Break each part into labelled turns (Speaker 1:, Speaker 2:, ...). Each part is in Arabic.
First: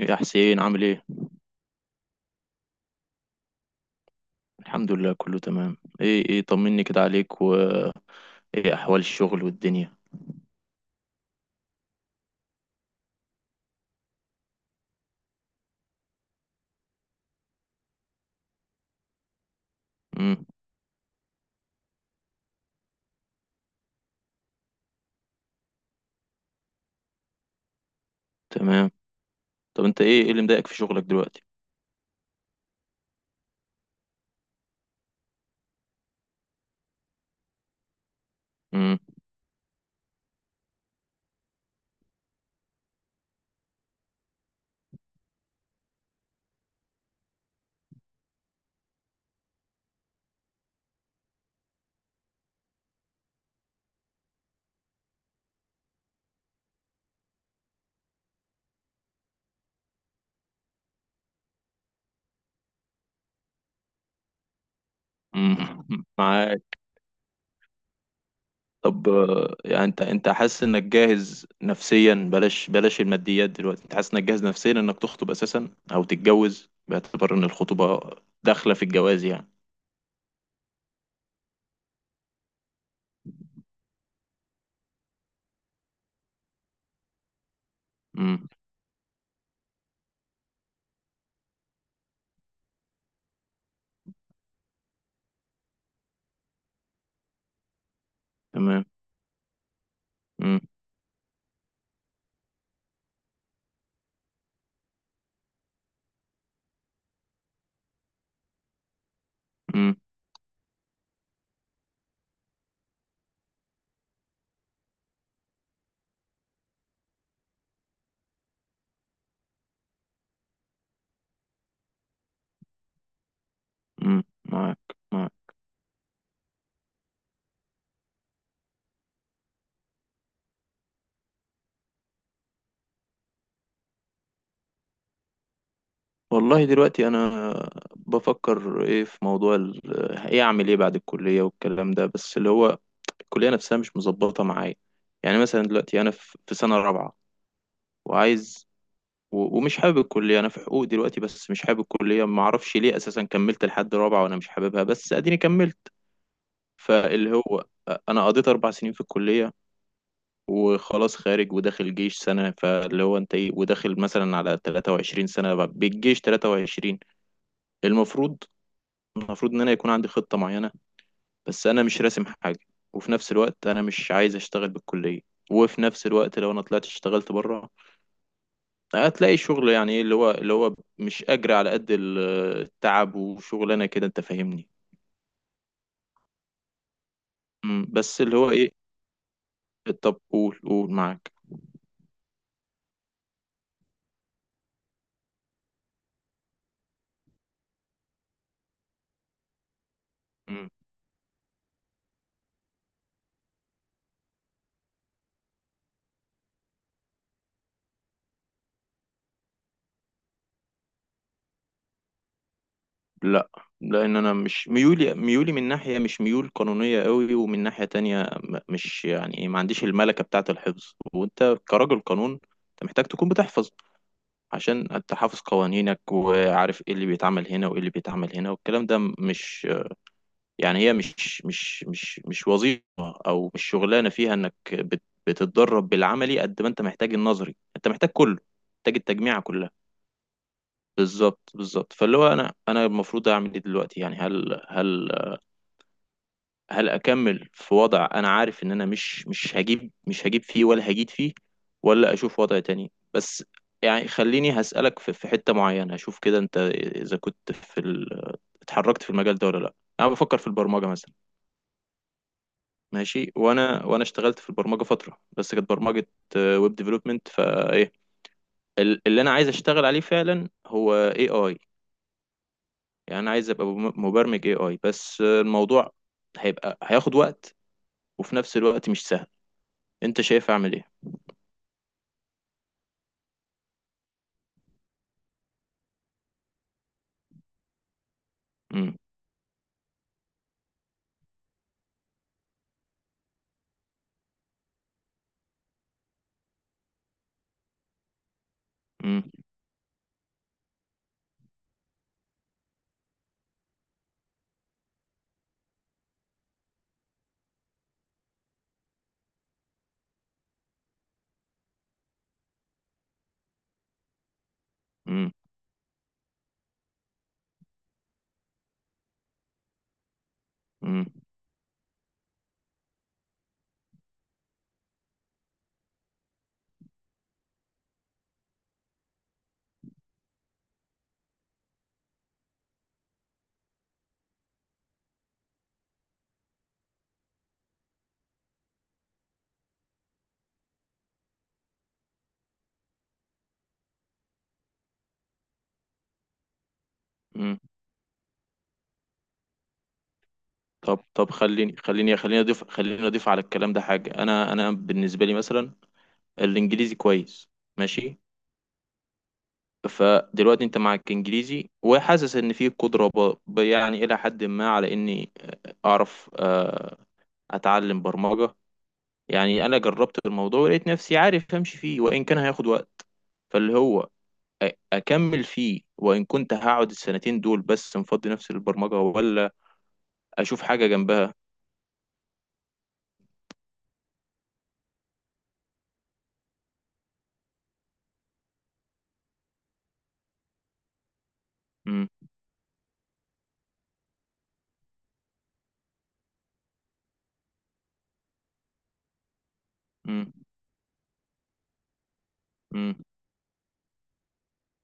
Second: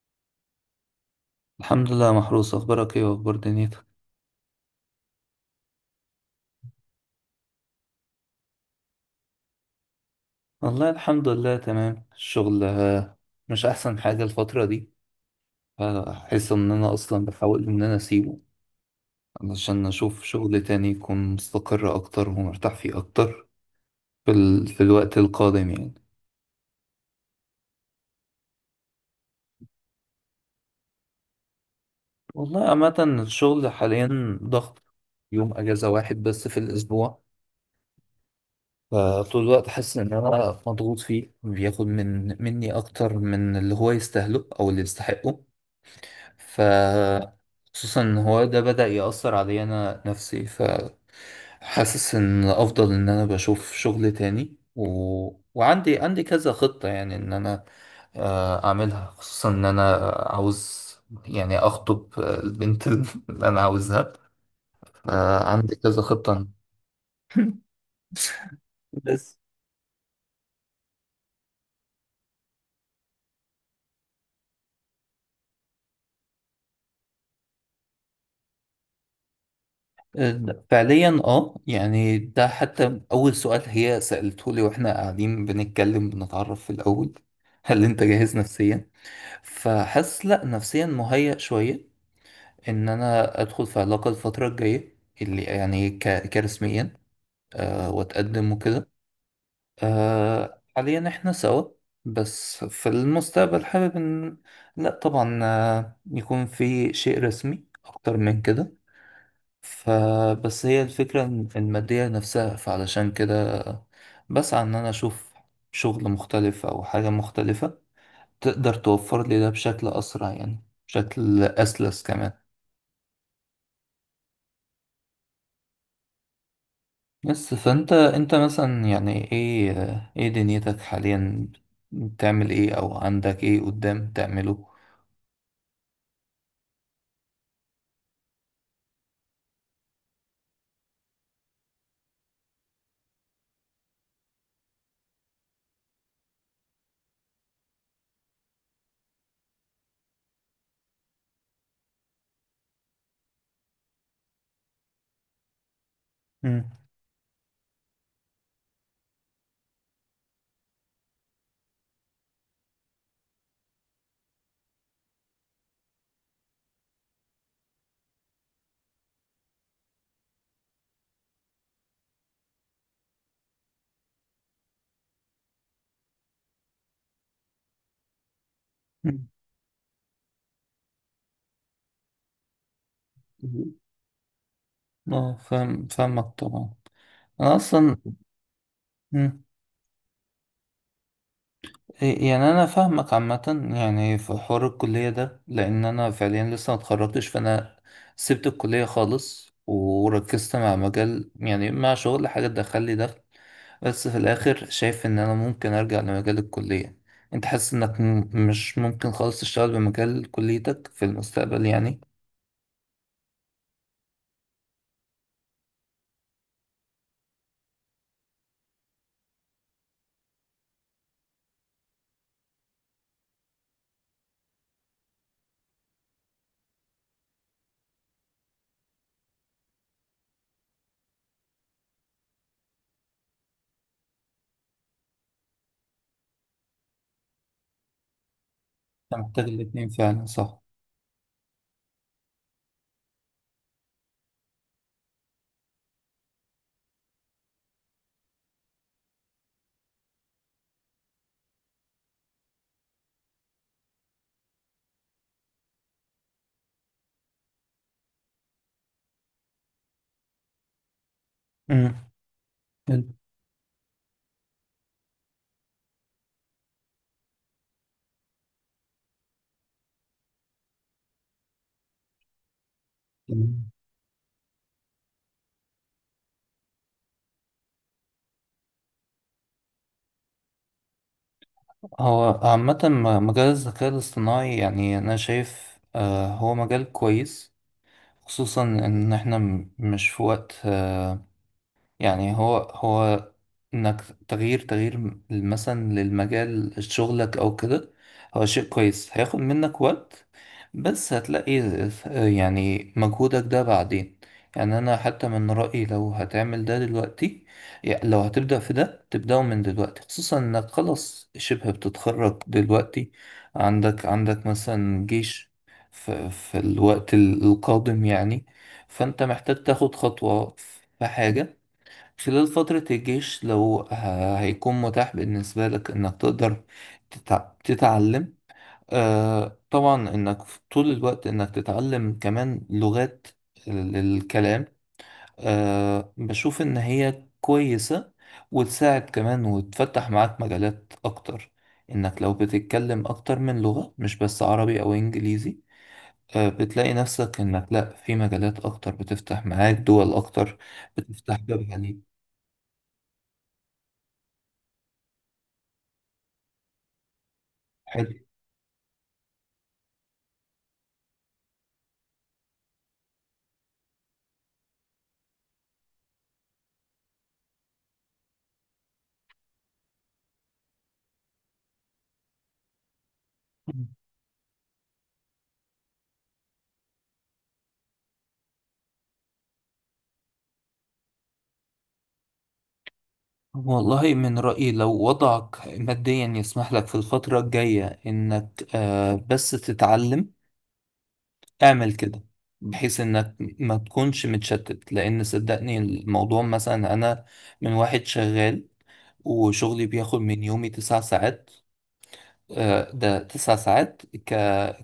Speaker 1: إيه يا حسين عامل ايه؟
Speaker 2: الحمد لله محروس، اخبارك ايه واخبار دنيتك؟
Speaker 1: الحمد لله، كله تمام. ايه طمني كده عليك، و ايه احوال الشغل والدنيا؟
Speaker 2: والله الحمد لله تمام. الشغل آه، مش احسن حاجة الفترة دي. فاحس ان انا اصلا بحاول ان انا اسيبه علشان اشوف
Speaker 1: امم.
Speaker 2: شغل تاني يكون مستقر اكتر ومرتاح فيه اكتر في الوقت القادم يعني.
Speaker 1: تمام. طب انت، ايه اللي مضايقك في شغلك دلوقتي؟
Speaker 2: والله عامة الشغل حاليا ضغط، يوم اجازة واحد بس في الاسبوع.
Speaker 1: امم.
Speaker 2: فطول الوقت حاسس ان انا مضغوط فيه، بياخد من مني اكتر من اللي هو يستاهله او اللي يستحقه. ف خصوصا ان هو ده بدأ يأثر عليا انا نفسي. فحاسس ان افضل ان انا بشوف شغل تاني وعندي كذا خطة يعني ان انا آه، اعملها. خصوصا ان انا عاوز، يعني اخطب البنت اللي انا عاوزها. فعندي كذا
Speaker 1: أمم.
Speaker 2: خطة.
Speaker 1: معاك. طب،
Speaker 2: بس
Speaker 1: يعني انت حاسس انك جاهز نفسيا، بلاش بلاش الماديات دلوقتي، انت حاسس انك جاهز نفسيا انك تخطب اساسا او تتجوز، باعتبار ان الخطوبة داخلة في الجواز يعني؟
Speaker 2: آه، فعليا اه، يعني ده حتى اول سؤال هي سألته لي واحنا قاعدين بنتكلم بنتعرف في الاول: هل انت جاهز
Speaker 1: امم.
Speaker 2: نفسيا؟ فحاسس لا، نفسيا مهيأ شوية ان انا ادخل في علاقة الفترة الجاية اللي يعني كرسميا أه، واتقدم
Speaker 1: تمام.
Speaker 2: وكده.
Speaker 1: امم.
Speaker 2: أه حاليا احنا سوا، بس في المستقبل حابب ان، لا طبعا آه، يكون في شيء رسمي اكتر من كده.
Speaker 1: امم.
Speaker 2: فبس هي الفكرة المادية نفسها. فعلشان كده بسعى ان انا اشوف شغل مختلف او حاجة مختلفة تقدر توفر لي ده بشكل أسرع، يعني بشكل أسلس كمان.
Speaker 1: أمم. معاك، معاك.
Speaker 2: بس فأنت مثلا يعني إيه دنيتك حاليا؟ بتعمل إيه أو عندك إيه قدام تعمله؟
Speaker 1: والله، دلوقتي انا بفكر ايه في موضوع ايه اعمل ايه بعد الكليه والكلام ده، بس اللي هو الكليه نفسها مش مظبطه معايا. يعني مثلا دلوقتي انا في سنه رابعه. وعايز، ومش حابب الكليه. انا في حقوق دلوقتي بس مش حابب الكليه، ما اعرفش ليه اساسا كملت لحد رابعه وانا مش حاببها، بس اديني كملت.
Speaker 2: مم.
Speaker 1: فاللي هو، انا قضيت 4 سنين في الكليه. وخلاص، خارج وداخل جيش سنه، فاللي هو انت ايه، وداخل مثلا على 23 سنه بالجيش. 23، المفروض المفروض ان انا يكون عندي خطة معينة. بس انا مش راسم حاجة. وفي نفس الوقت انا مش عايز اشتغل بالكلية. وفي نفس الوقت لو انا طلعت اشتغلت بره،
Speaker 2: مم.
Speaker 1: هتلاقي شغل، يعني ايه، اللي هو مش اجري على قد التعب وشغلانة كده، انت فاهمني؟
Speaker 2: اه، فاهمك طبعا. أنا أصلا،
Speaker 1: بس اللي هو ايه. طب قول، معاك.
Speaker 2: يعني انا فاهمك عامه. يعني في حوار الكليه ده، لان انا فعليا لسه ما اتخرجتش. فانا سبت الكليه خالص وركزت
Speaker 1: مم،
Speaker 2: مع مجال، يعني مع شغل حاجه تدخل لي دخل. بس في الاخر شايف ان انا ممكن ارجع لمجال الكليه. انت حاسس انك مش ممكن خالص تشتغل بمجال كليتك في المستقبل يعني؟
Speaker 1: لا، لان انا مش ميولي من ناحية، مش ميول قانونية قوي، ومن ناحية تانية، مش يعني إيه، ما عنديش الملكة بتاعة الحفظ. وانت كراجل قانون، انت محتاج تكون بتحفظ، عشان انت حافظ قوانينك وعارف ايه اللي بيتعمل هنا وايه اللي بيتعمل هنا. والكلام ده مش يعني هي مش وظيفة او مش شغلانة فيها انك بتتدرب بالعملي قد ما انت محتاج النظري، انت محتاج كله، محتاج
Speaker 2: أنت
Speaker 1: التجميعة
Speaker 2: محتاج
Speaker 1: كلها.
Speaker 2: الاتنين فعلا، صح؟
Speaker 1: بالظبط بالظبط. فاللي هو انا المفروض اعمل ايه دلوقتي يعني، هل اكمل في وضع انا عارف ان انا مش هجيب فيه ولا هجيد فيه، ولا اشوف وضع تاني؟ بس يعني خليني هسألك في حتة معينة. اشوف كده انت، اذا كنت اتحركت في المجال ده ولا لا. انا بفكر في البرمجة مثلا.
Speaker 2: امم.
Speaker 1: ماشي. وانا اشتغلت في البرمجة فترة بس كانت برمجة ويب ديفلوبمنت. فايه اللي انا عايز اشتغل عليه فعلا هو اي اي، يعني انا عايز ابقى مبرمج اي اي، بس الموضوع هيبقى هياخد وقت وفي نفس الوقت مش سهل. انت شايف اعمل ايه؟
Speaker 2: هو عامة مجال الذكاء الاصطناعي يعني أنا شايف آه، هو مجال كويس. خصوصا
Speaker 1: مم.
Speaker 2: ان احنا مش في وقت آه، يعني هو انك تغيير مثلا للمجال شغلك او كده هو شيء كويس.
Speaker 1: مم.
Speaker 2: هياخد منك وقت بس هتلاقي، يعني مجهودك ده بعدين. يعني انا حتى من رأيي لو هتعمل ده دلوقتي، يعني لو هتبدأ في ده تبدأه من دلوقتي، خصوصا انك خلاص شبه بتتخرج دلوقتي. عندك مثلا
Speaker 1: مم.
Speaker 2: جيش في الوقت القادم يعني. فانت محتاج تاخد خطوة في
Speaker 1: مم.
Speaker 2: حاجة خلال فترة الجيش، لو هيكون متاح بالنسبة لك إنك تقدر تتعلم آه. طبعا إنك في طول الوقت إنك تتعلم كمان لغات، الكلام، آه بشوف إن هي كويسة وتساعد كمان وتفتح معاك مجالات أكتر. إنك لو بتتكلم أكتر من لغة مش بس عربي أو إنجليزي، آه بتلاقي نفسك
Speaker 1: مم.
Speaker 2: إنك لأ في مجالات أكتر بتفتح معاك، دول أكتر.
Speaker 1: طب
Speaker 2: بتفتح باب
Speaker 1: خليني
Speaker 2: عليك.
Speaker 1: خليني خليني اضيف خليني اضيف على الكلام ده حاجه. انا بالنسبه لي مثلا، الانجليزي كويس.
Speaker 2: حلو.
Speaker 1: ماشي. فدلوقتي انت معك انجليزي، وحاسس ان في قدره يعني الى حد ما على اني اعرف، اتعلم برمجه. يعني انا جربت الموضوع ولقيت نفسي عارف امشي فيه، وان كان هياخد وقت. فاللي هو، اكمل فيه وان كنت هقعد السنتين دول بس مفضي نفسي للبرمجه، ولا اشوف حاجه جنبها؟
Speaker 2: والله من رأيي لو وضعك ماديا يسمح لك في الفترة الجاية إنك آه، بس تتعلم، اعمل كده، بحيث إنك ما تكونش متشتت. لأن صدقني الموضوع مثلا أنا، من واحد شغال وشغلي بياخد
Speaker 1: مم.
Speaker 2: من يومي تسع ساعات. آه،
Speaker 1: مم.
Speaker 2: ده تسع ساعات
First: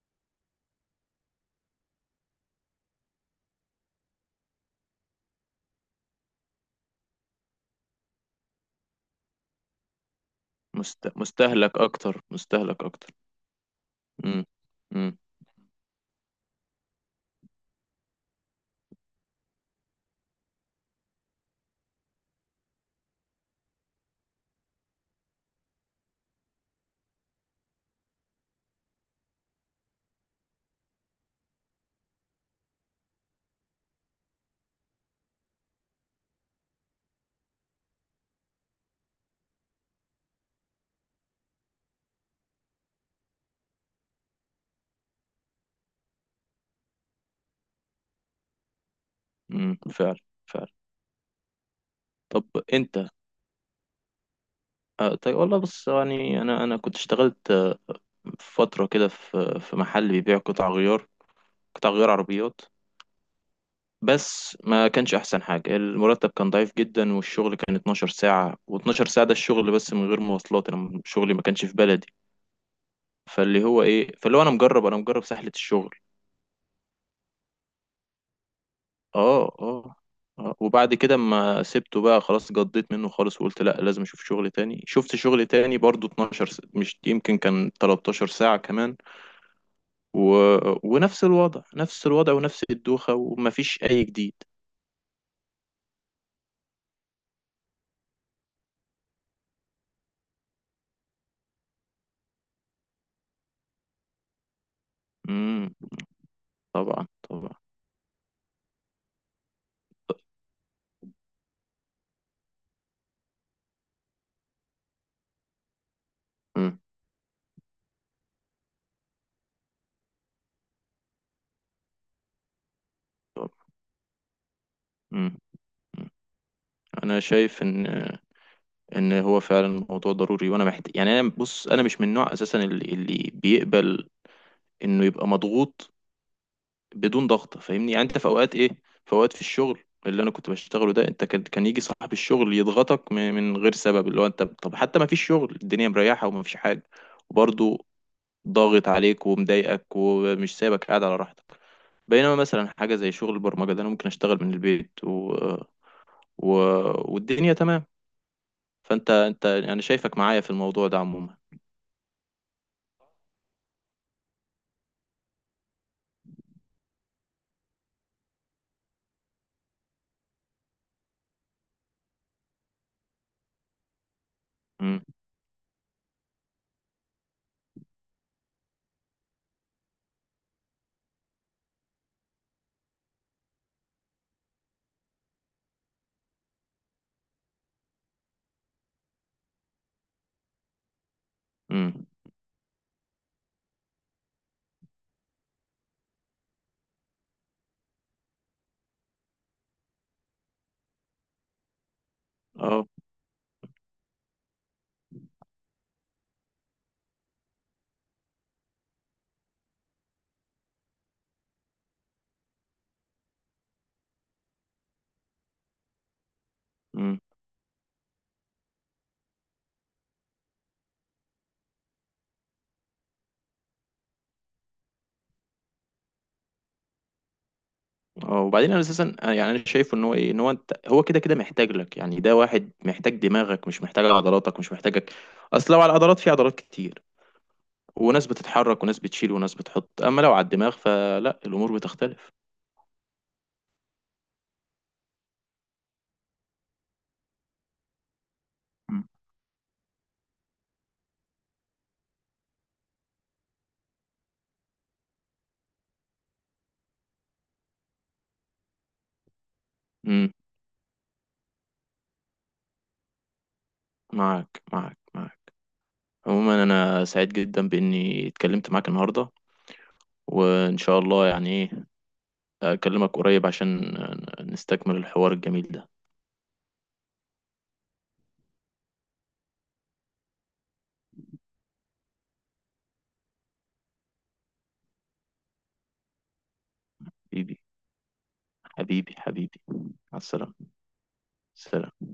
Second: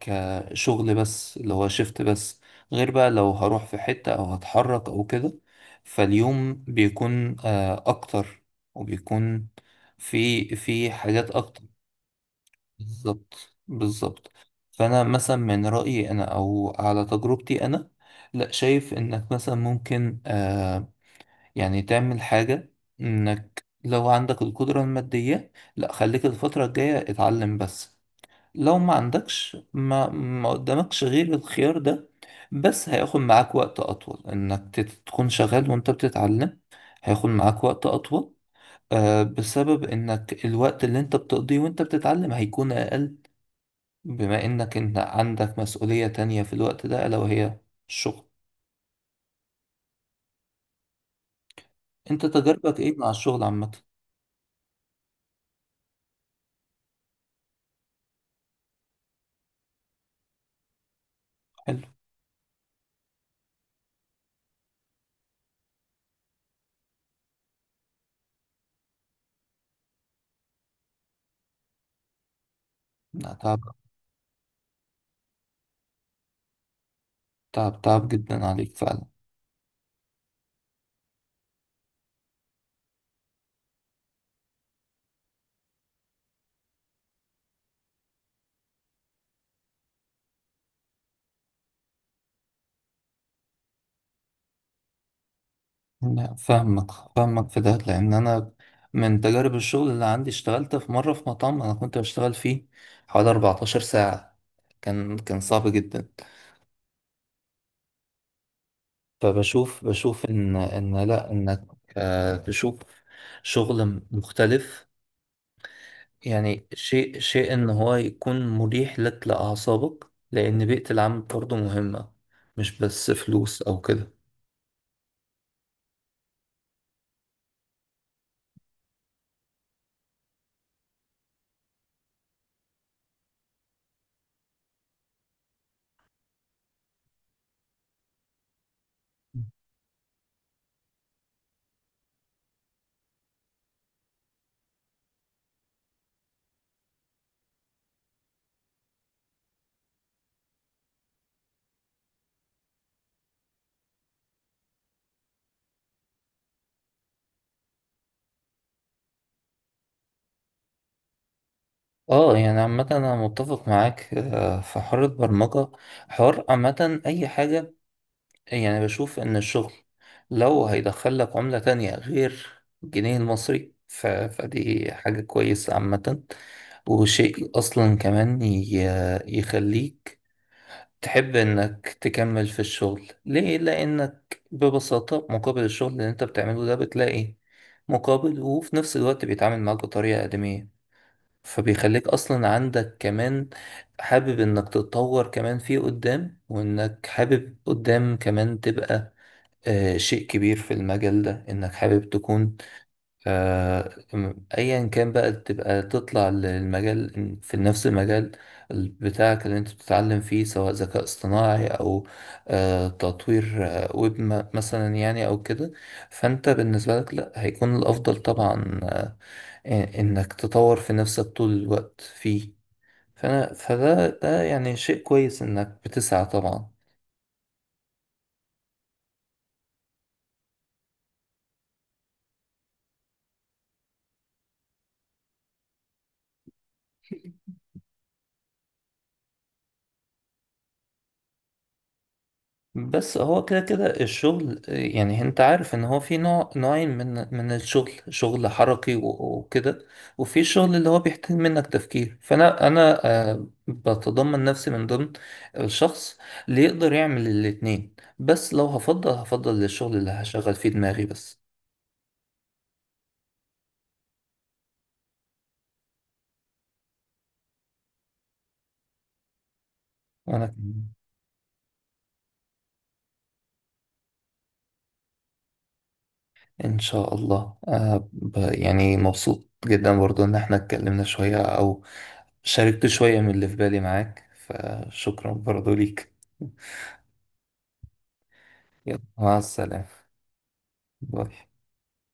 Speaker 2: كشغل بس اللي هو شيفت بس. غير بقى لو هروح في حتة أو هتحرك أو كده، فاليوم بيكون آه، أكتر، وبيكون في حاجات أكتر.
Speaker 1: مستهلك اكتر، مستهلك اكتر.
Speaker 2: بالظبط بالظبط.
Speaker 1: مم.
Speaker 2: فأنا
Speaker 1: مم.
Speaker 2: مثلا من رأيي أنا أو على تجربتي أنا، لا شايف إنك مثلا ممكن آه، يعني تعمل حاجة. إنك لو عندك القدرة المادية، لا، خليك الفترة الجاية اتعلم بس. لو ما عندكش ما قدامكش غير الخيار ده، بس هياخد معاك وقت أطول إنك تكون شغال وأنت بتتعلم. هياخد معاك وقت أطول آه، بسبب إنك الوقت اللي أنت بتقضيه وأنت بتتعلم هيكون أقل، بما إنك أنت عندك مسؤولية تانية في الوقت ده ألا وهي الشغل.
Speaker 1: مم. فعلا، فعلا.
Speaker 2: أنت
Speaker 1: طب
Speaker 2: تجربك إيه
Speaker 1: انت.
Speaker 2: مع الشغل عامة؟
Speaker 1: طيب، والله بص، يعني انا كنت اشتغلت، في فتره كده في محل بيبيع قطع غيار.
Speaker 2: حلو.
Speaker 1: قطع غيار عربيات، بس ما كانش احسن حاجه. المرتب كان ضعيف جدا والشغل كان 12 ساعه، و12 ساعه ده الشغل بس من غير مواصلات، انا شغلي ما كانش في بلدي.
Speaker 2: لا تعب.
Speaker 1: فاللي هو ايه، فاللي هو انا مجرب، انا مجرب سهله الشغل.
Speaker 2: تعب تعب جدا عليك فعلا.
Speaker 1: اه، اه، اه. وبعد كده ما سبته بقى خلاص، جضيت منه خالص وقلت لا لازم اشوف شغل تاني. شفت شغل تاني برضو، مش يمكن كان 13 ساعة كمان. و... ونفس الوضع، نفس الوضع، ونفس الدوخة، ومفيش اي جديد.
Speaker 2: لا فاهمك، فاهمك في ده، لان انا من تجارب الشغل اللي عندي اشتغلت في مره في مطعم انا كنت بشتغل فيه حوالي 14 ساعه. كان صعب
Speaker 1: امم.
Speaker 2: جدا.
Speaker 1: طبعا، طبعا.
Speaker 2: فبشوف ان لا، انك آه، تشوف شغل مختلف. يعني
Speaker 1: امم.
Speaker 2: شيء ان هو يكون مريح لك لاعصابك، لان بيئه العمل برضه مهمه، مش بس
Speaker 1: طبعا.
Speaker 2: فلوس او كده.
Speaker 1: امم. أمم. انا شايف ان هو فعلا الموضوع ضروري وانا محتاج. يعني انا بص، انا مش من النوع اساسا اللي بيقبل انه يبقى مضغوط، بدون ضغط. فاهمني؟ يعني انت في اوقات ايه، في اوقات في الشغل اللي انا كنت بشتغله ده، انت كان يجي صاحب الشغل يضغطك من غير سبب، اللي هو انت، طب حتى ما فيش شغل، الدنيا مريحه وما فيش حاجه، وبرضه ضاغط عليك ومضايقك ومش سايبك قاعد على راحتك. بينما مثلا حاجه زي شغل البرمجه ده، انا ممكن اشتغل من البيت و... والدنيا تمام. فانت يعني، انا شايفك معايا في الموضوع ده عموما.
Speaker 2: اه يعني عامة أنا متفق معاك آه، في حوار البرمجة، حوار عامة أي حاجة. يعني بشوف إن الشغل لو هيدخل لك عملة تانية غير الجنيه المصري فدي
Speaker 1: امم.
Speaker 2: حاجة كويسة عامة. وشيء أصلا كمان يخليك تحب إنك تكمل في الشغل ليه؟ لأنك ببساطة مقابل الشغل اللي أنت بتعمله ده بتلاقي مقابل، وفي نفس الوقت بيتعامل معاك بطريقة آدمية.
Speaker 1: امم.
Speaker 2: فبيخليك اصلا عندك كمان حابب انك تتطور كمان فيه قدام، وانك حابب قدام كمان تبقى آه شيء كبير في المجال ده، انك حابب تكون
Speaker 1: اه.
Speaker 2: آه ايا كان بقى تبقى تطلع للمجال في نفس المجال بتاعك اللي انت بتتعلم فيه، سواء ذكاء اصطناعي او آه تطوير آه ويب مثلا يعني او كده. فانت بالنسبة لك
Speaker 1: امم.
Speaker 2: لا، هيكون الافضل طبعا آه، آه، انك تطور في نفسك طول الوقت فيه. فانا فده يعني شيء كويس انك بتسعى طبعا.
Speaker 1: اه، وبعدين انا اساسا، يعني انا شايف ان هو ايه، ان هو انت هو كده كده محتاج لك. يعني ده واحد محتاج دماغك مش محتاج عضلاتك مش محتاجك. اصل لو على العضلات، في عضلات كتير، وناس بتتحرك وناس بتشيل وناس بتحط. اما لو على الدماغ فلا، الامور بتختلف.
Speaker 2: بس هو كده كده الشغل آه، يعني انت عارف ان هو في نوع، نوعين من الشغل، شغل حركي
Speaker 1: مم.
Speaker 2: وكده، وفي الشغل اللي هو بيحتاج منك تفكير. فانا آه، بتضمن نفسي من ضمن الشخص اللي يقدر يعمل الاتنين، بس لو هفضل هفضل للشغل اللي
Speaker 1: امم.
Speaker 2: هشغل فيه دماغي بس.
Speaker 1: معاك، معاك، معاك. عموما، انا سعيد جدا باني اتكلمت معاك النهارده.
Speaker 2: انا
Speaker 1: وان شاء الله، يعني ايه، اكلمك قريب عشان نستكمل الحوار الجميل ده.
Speaker 2: ان شاء الله آه يعني مبسوط جدا برضو ان احنا اتكلمنا شوية او شاركت شوية من اللي في بالي معاك. فشكرا برضو ليك.
Speaker 1: حبيبي،
Speaker 2: يلا
Speaker 1: حبيبي،
Speaker 2: مع
Speaker 1: حبيبي.
Speaker 2: السلامة.
Speaker 1: مع السلامه.
Speaker 2: باي.
Speaker 1: سلام.